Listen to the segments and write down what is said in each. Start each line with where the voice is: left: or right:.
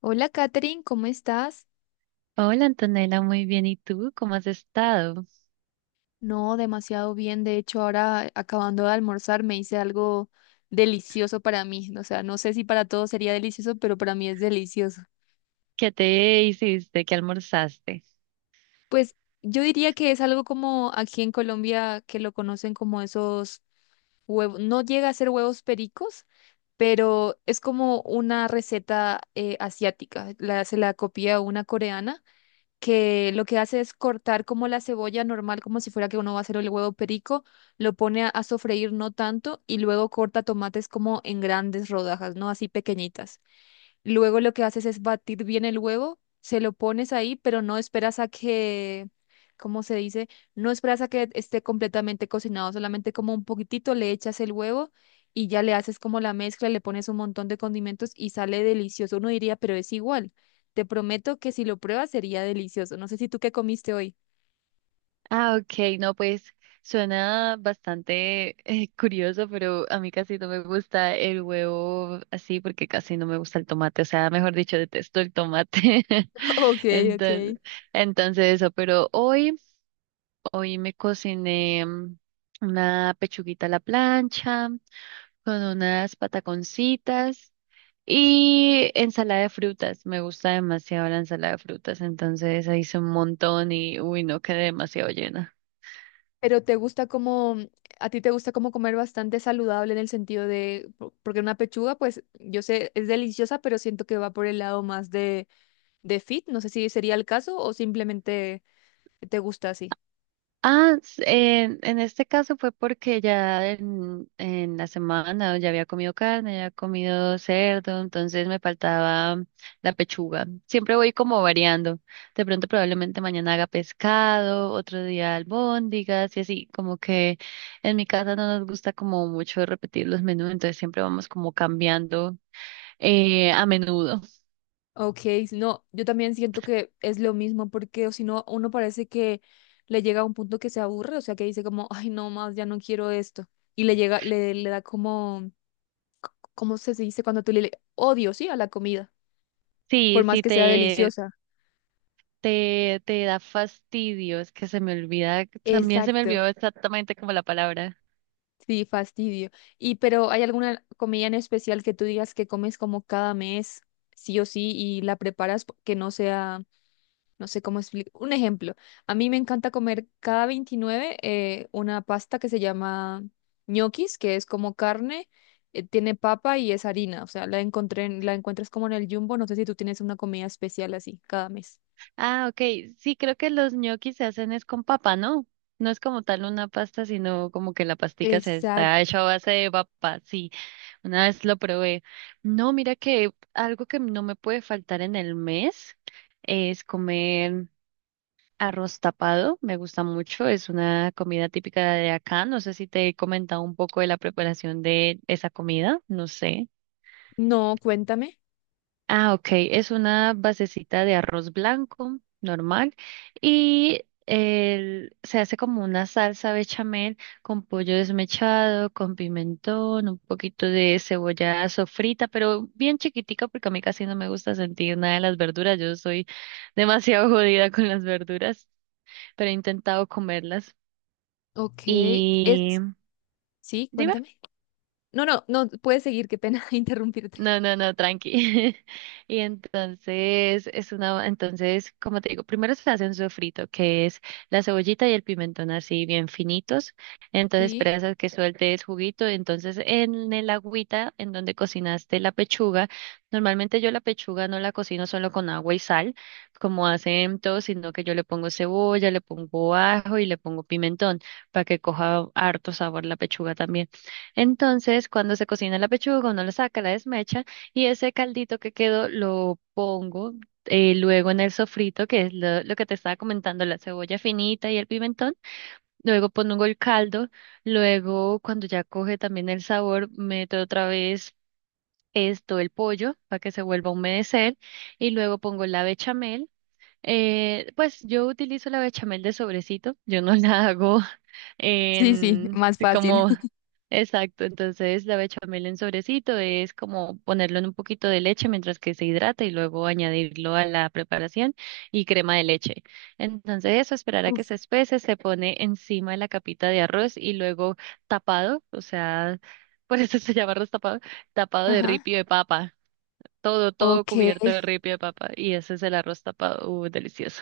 left: Hola, Katherine, ¿cómo estás?
right: Hola Antonella, muy bien. ¿Y tú cómo has estado?
left: No, demasiado bien. De hecho, ahora acabando de almorzar me hice algo delicioso para mí. O sea, no sé si para todos sería delicioso, pero para mí es delicioso.
right: ¿Qué te hiciste? ¿Qué almorzaste?
left: Pues yo diría que es algo como aquí en Colombia que lo conocen como esos huevos. No llega a ser huevos pericos, pero es como una receta asiática. La, se la copia una coreana que lo que hace es cortar como la cebolla normal, como si fuera que uno va a hacer el huevo perico, lo pone a sofreír no tanto y luego corta tomates como en grandes rodajas, no así pequeñitas. Luego lo que haces es batir bien el huevo, se lo pones ahí, pero no esperas a que, ¿cómo se dice? No esperas a que esté completamente cocinado, solamente como un poquitito le echas el huevo y ya le haces como la mezcla, le pones un montón de condimentos y sale delicioso. Uno diría, pero es igual. Te prometo que si lo pruebas sería delicioso. No sé si tú qué comiste hoy.
right: Ah, ok, no, pues suena bastante curioso, pero a mí casi no me gusta el huevo así porque casi no me gusta el tomate, o sea, mejor dicho, detesto el tomate.
left: Ok,
right: Entonces,
left: ok.
right: entonces eso, pero hoy me cociné una pechuguita a la plancha con unas pataconcitas. Y ensalada de frutas, me gusta demasiado la ensalada de frutas, entonces ahí hice un montón y uy, no quedé demasiado llena.
left: Pero te gusta como, a ti te gusta como comer bastante saludable en el sentido de, po- porque una pechuga, pues yo sé, es deliciosa, pero siento que va por el lado más de fit. No sé si sería el caso o simplemente te gusta así.
right: En este caso fue porque ya en la semana ya había comido carne, ya había comido cerdo, entonces me faltaba la pechuga. Siempre voy como variando. De pronto probablemente mañana haga pescado, otro día albóndigas y así, como que en mi casa no nos gusta como mucho repetir los menús, entonces siempre vamos como cambiando a menudo.
left: Ok, si no, yo también siento que es lo mismo porque o si no, uno parece que le llega a un punto que se aburre, o sea, que dice como, ay, no más, ya no quiero esto. Y le llega, le da como, ¿cómo se dice cuando tú le le- odio, sí, a la comida, por
right: Sí,
left: más
right: sí,
left: que sea deliciosa?
right: te da fastidio, es que se me olvida, también se me
left: Exacto.
right: olvidó exactamente como la palabra.
left: Sí, fastidio. Y pero ¿hay alguna comida en especial que tú digas que comes como cada mes, sí o sí, y la preparas po- que no sea, no sé cómo explicar? Un ejemplo, a mí me encanta comer cada 29 una pasta que se llama ñoquis, que es como carne, tiene papa y es harina, o sea, la encontré, en- la encuentras como en el Jumbo, no sé si tú tienes una comida especial así cada mes.
right: Ah, ok, sí, creo que los ñoquis se hacen es con papa, ¿no? No es como tal una pasta, sino como que la pastica se está
left: Exacto.
right: hecha a base de papa, sí, una vez lo probé. No, mira que algo que no me puede faltar en el mes es comer arroz tapado, me gusta mucho, es una comida típica de acá. No sé si te he comentado un poco de la preparación de esa comida, no sé.
left: No, cuéntame.
right: Ah, ok, es una basecita de arroz blanco normal y se hace como una salsa bechamel con pollo desmechado, con pimentón, un poquito de cebolla sofrita, pero bien chiquitica porque a mí casi no me gusta sentir nada de las verduras. Yo soy demasiado jodida con las verduras, pero he intentado comerlas.
left: Ok,
right: Y
left: es, sí,
right: dime,
left: cuéntame. No, no, no, puedes seguir, qué pena interrumpirte.
right: no, tranqui. Entonces, como te digo, primero se hace un sofrito, que es la cebollita y el pimentón así bien finitos. Entonces
left: Sí,
right: esperas a que suelte el juguito. Entonces en el agüita en donde cocinaste la pechuga, normalmente yo la pechuga no la cocino solo con agua y sal, como hacen todos, sino que yo le pongo cebolla, le pongo ajo y le pongo pimentón para que coja harto sabor la pechuga también. Entonces, cuando se cocina la pechuga, uno la saca, la desmecha y ese caldito que quedó lo pongo luego en el sofrito, que es lo que te estaba comentando, la cebolla finita y el pimentón. Luego pongo el caldo, luego cuando ya coge también el sabor, meto otra vez esto, el pollo, para que se vuelva a humedecer y luego pongo la bechamel. Pues yo utilizo la bechamel de sobrecito, yo no la hago
left: sí, sí,
right: en
left: más fácil.
right: como exacto, entonces la bechamel en sobrecito es como ponerlo en un poquito de leche mientras que se hidrata y luego añadirlo a la preparación y crema de leche. Entonces eso, esperar a
left: Uf,
right: que se espese, se pone encima de la capita de arroz y luego tapado, o sea, por eso se llama arroz tapado, tapado de
left: ajá.
right: ripio de papa. Todo
left: Ok,
right: cubierto de ripio de papa. Y ese es el arroz tapado. Delicioso.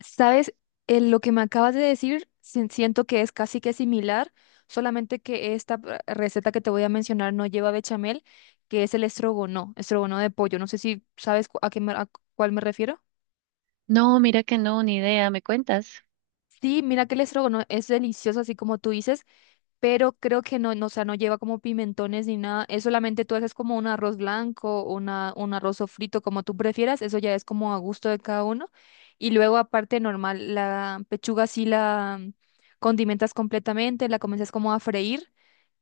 left: ¿sabes? Lo que me acabas de decir, sien- siento que es casi que similar, solamente que esta p- receta que te voy a mencionar no lleva bechamel, que es el estrogono, estrogono de pollo. No sé si sabes cu- a qué me- a cu- cuál me refiero.
right: No, mira que no, ni idea. ¿Me cuentas?
left: Sí, mira que el estrogono es delicioso, así como tú dices, pero creo que no, no, o sea, no lleva como pimentones ni nada. Es solamente tú haces como un arroz blanco, una, un arroz frito, como tú prefieras. Eso ya es como a gusto de cada uno. Y luego, aparte, normal, la pechuga sí la condimentas completamente, la comienzas como a freír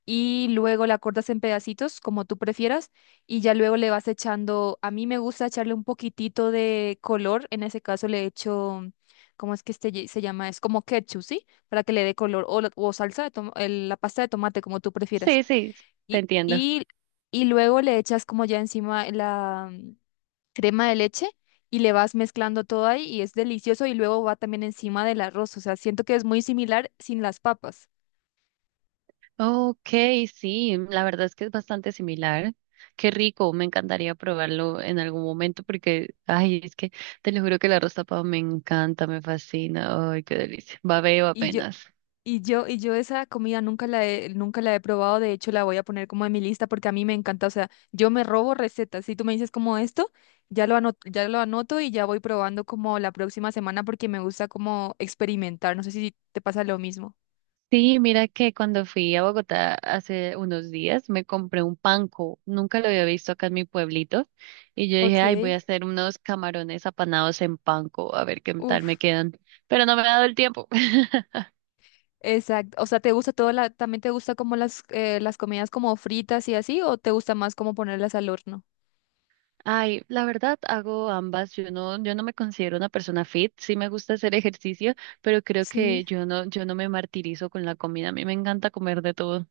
left: y luego la cortas en pedacitos, como tú prefieras, y ya luego le vas echando, a mí me gusta echarle un poquitito de color, en ese caso le echo, mm, ¿cómo es que este ye- se llama? Es como ketchup, ¿sí? Para que le dé color, o, la- o salsa de toma- el- la pasta de tomate, como tú prefieras.
right: Sí, sí, te
left: Y,
right: entiendo.
left: y, y luego le echas como ya encima la mm, crema de leche. Y le vas mezclando todo ahí y es delicioso y luego va también encima del arroz. O sea, siento que es muy similar sin las papas.
right: Ok, sí, la verdad es que es bastante similar. Qué rico, me encantaría probarlo en algún momento porque, ay, es que te lo juro que el arroz tapado me encanta, me fascina. Ay, qué delicia. Babeo
left: Y yo,
right: apenas.
left: y yo esa comida nunca la he, nunca la he probado, de hecho la voy a poner como en mi lista porque a mí me encanta, o sea, yo me robo recetas, si tú me dices como esto, ya lo anoto y ya voy probando como la próxima semana porque me gusta como experimentar, no sé si te pasa lo mismo.
right: Sí, mira que cuando fui a Bogotá hace unos días me compré un panko, nunca lo había visto acá en mi pueblito, y yo dije,
left: Ok,
right: ay, voy a hacer unos camarones apanados en panko, a ver qué tal me
left: uf,
right: quedan, pero no me ha dado el tiempo.
left: exacto, o sea, ¿te gusta todo la, también te gusta como las comidas como fritas y así o te gusta más como ponerlas al horno?
right: Ay, la verdad hago ambas, yo no me considero una persona fit, sí me gusta hacer ejercicio, pero creo
left: Sí.
right: que yo no me martirizo con la comida, a mí me encanta comer de todo.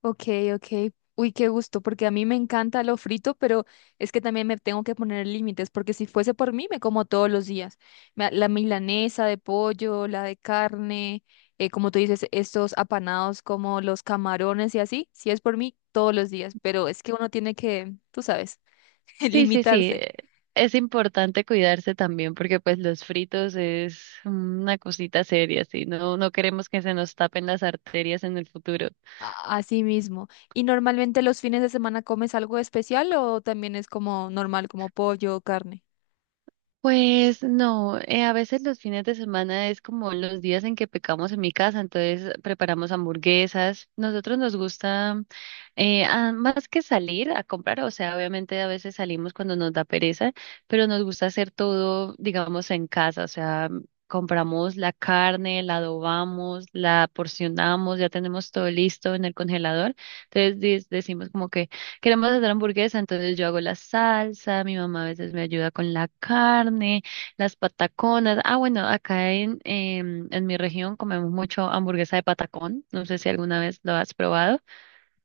left: Ok, ok. Uy, qué gusto, porque a mí me encanta lo frito, pero es que también me tengo que poner límites, porque si fuese por mí, me como todos los días. Me- La milanesa de pollo, la de carne, como tú dices, estos apanados como los camarones y así, si es por mí, todos los días, pero es que uno tiene que, tú sabes,
right: Sí, sí, sí.
left: limitarse
right: Es importante cuidarse también porque pues los fritos es una cosita seria, sí. No, no queremos que se nos tapen las arterias en el futuro.
left: a sí mismo. ¿Y normalmente los fines de semana comes algo especial o también es como normal, como pollo o carne?
right: Pues no, a veces los fines de semana es como los días en que pecamos en mi casa, entonces preparamos hamburguesas. Nosotros nos gusta más que salir a comprar, o sea, obviamente a veces salimos cuando nos da pereza, pero nos gusta hacer todo, digamos, en casa, o sea, compramos la carne, la adobamos, la porcionamos, ya tenemos todo listo en el congelador, entonces decimos como que queremos hacer hamburguesa, entonces yo hago la salsa, mi mamá a veces me ayuda con la carne, las pataconas. Ah, bueno, acá en mi región comemos mucho hamburguesa de patacón. No sé si alguna vez lo has probado.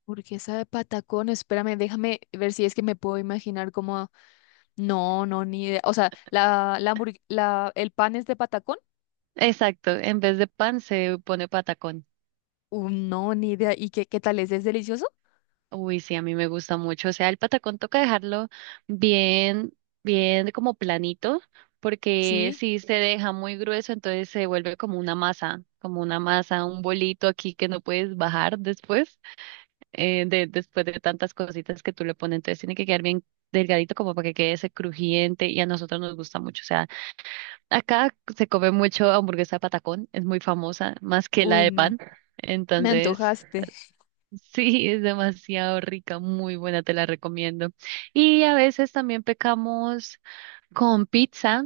left: Burguesa de patacón, espérame, déjame ver si es que me puedo imaginar cómo. No, no, ni idea. O sea, hamburg- la- el pan es de patacón.
right: Exacto, en vez de pan se pone patacón.
left: Uy, no, ni idea. ¿Y qué, qué tal es? ¿Es delicioso?
right: Uy, sí, a mí me gusta mucho. O sea, el patacón toca dejarlo bien, bien como planito, porque
left: Sí.
right: si se deja muy grueso, entonces se vuelve como una masa, un bolito aquí que no puedes bajar después. Después de tantas cositas que tú le pones. Entonces tiene que quedar bien delgadito como para que quede ese crujiente y a nosotros nos gusta mucho. O sea, acá se come mucho hamburguesa de patacón, es muy famosa, más que la
left: Uy,
right: de
left: no.
right: pan.
left: Me
right: Entonces,
left: antojaste.
right: sí, es demasiado rica, muy buena, te la recomiendo. Y a veces también pecamos con pizza.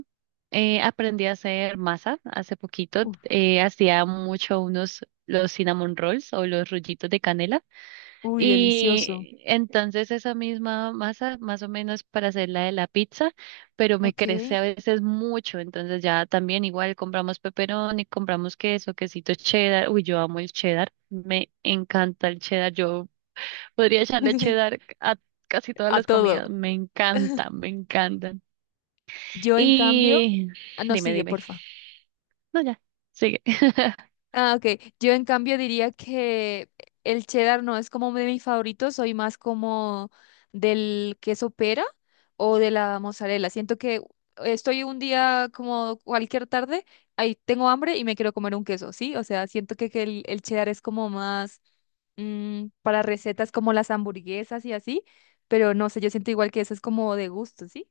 right: Aprendí a hacer masa hace poquito.
left: Uf,
right: Hacía mucho unos los cinnamon rolls o los rollitos de canela.
left: uy, delicioso.
right: Y entonces esa misma masa, más o menos para hacer la de la pizza, pero me
left: Ok.
right: crece a veces mucho. Entonces ya también igual compramos pepperoni, compramos queso, quesito cheddar. Uy, yo amo el cheddar. Me encanta el cheddar. Yo podría echarle cheddar a casi todas
left: A
right: las
left: todo.
right: comidas. Me encantan, me encantan.
left: Yo, en cambio.
right: Y
left: No, sigue,
right: dime.
left: porfa.
right: No, ya, sigue.
left: Ah, ok. Yo en cambio diría que el cheddar no es como de mis favoritos, soy más como del queso pera o de la mozzarella. Siento que estoy un día como cualquier tarde, ahí tengo hambre y me quiero comer un queso, ¿sí? O sea, siento que el cheddar es como más mm, para recetas como las hamburguesas y así, pero no sé, yo siento igual que eso es como de gusto, ¿sí?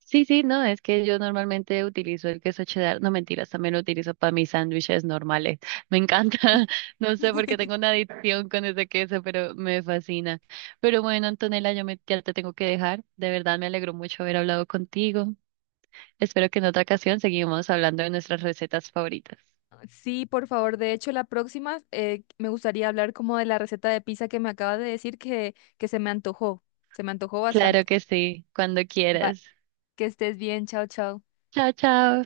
right: Sí, sí, no, es que yo normalmente utilizo el queso cheddar, no mentiras, también lo utilizo para mis sándwiches normales. Me encanta, no sé por qué tengo una adicción con ese queso, pero me fascina. Pero bueno, Antonella, ya te tengo que dejar. De verdad me alegró mucho haber hablado contigo. Espero que en otra ocasión seguimos hablando de nuestras recetas favoritas.
left: Sí, por favor. De hecho, la próxima me gustaría hablar como de la receta de pizza que me acabas de decir que se me antojó. Se me antojó
right: Claro
left: bastante.
right: que sí, cuando
left: Va,
right: quieras.
left: que estés bien. Chao, chao.
right: Chao, chao.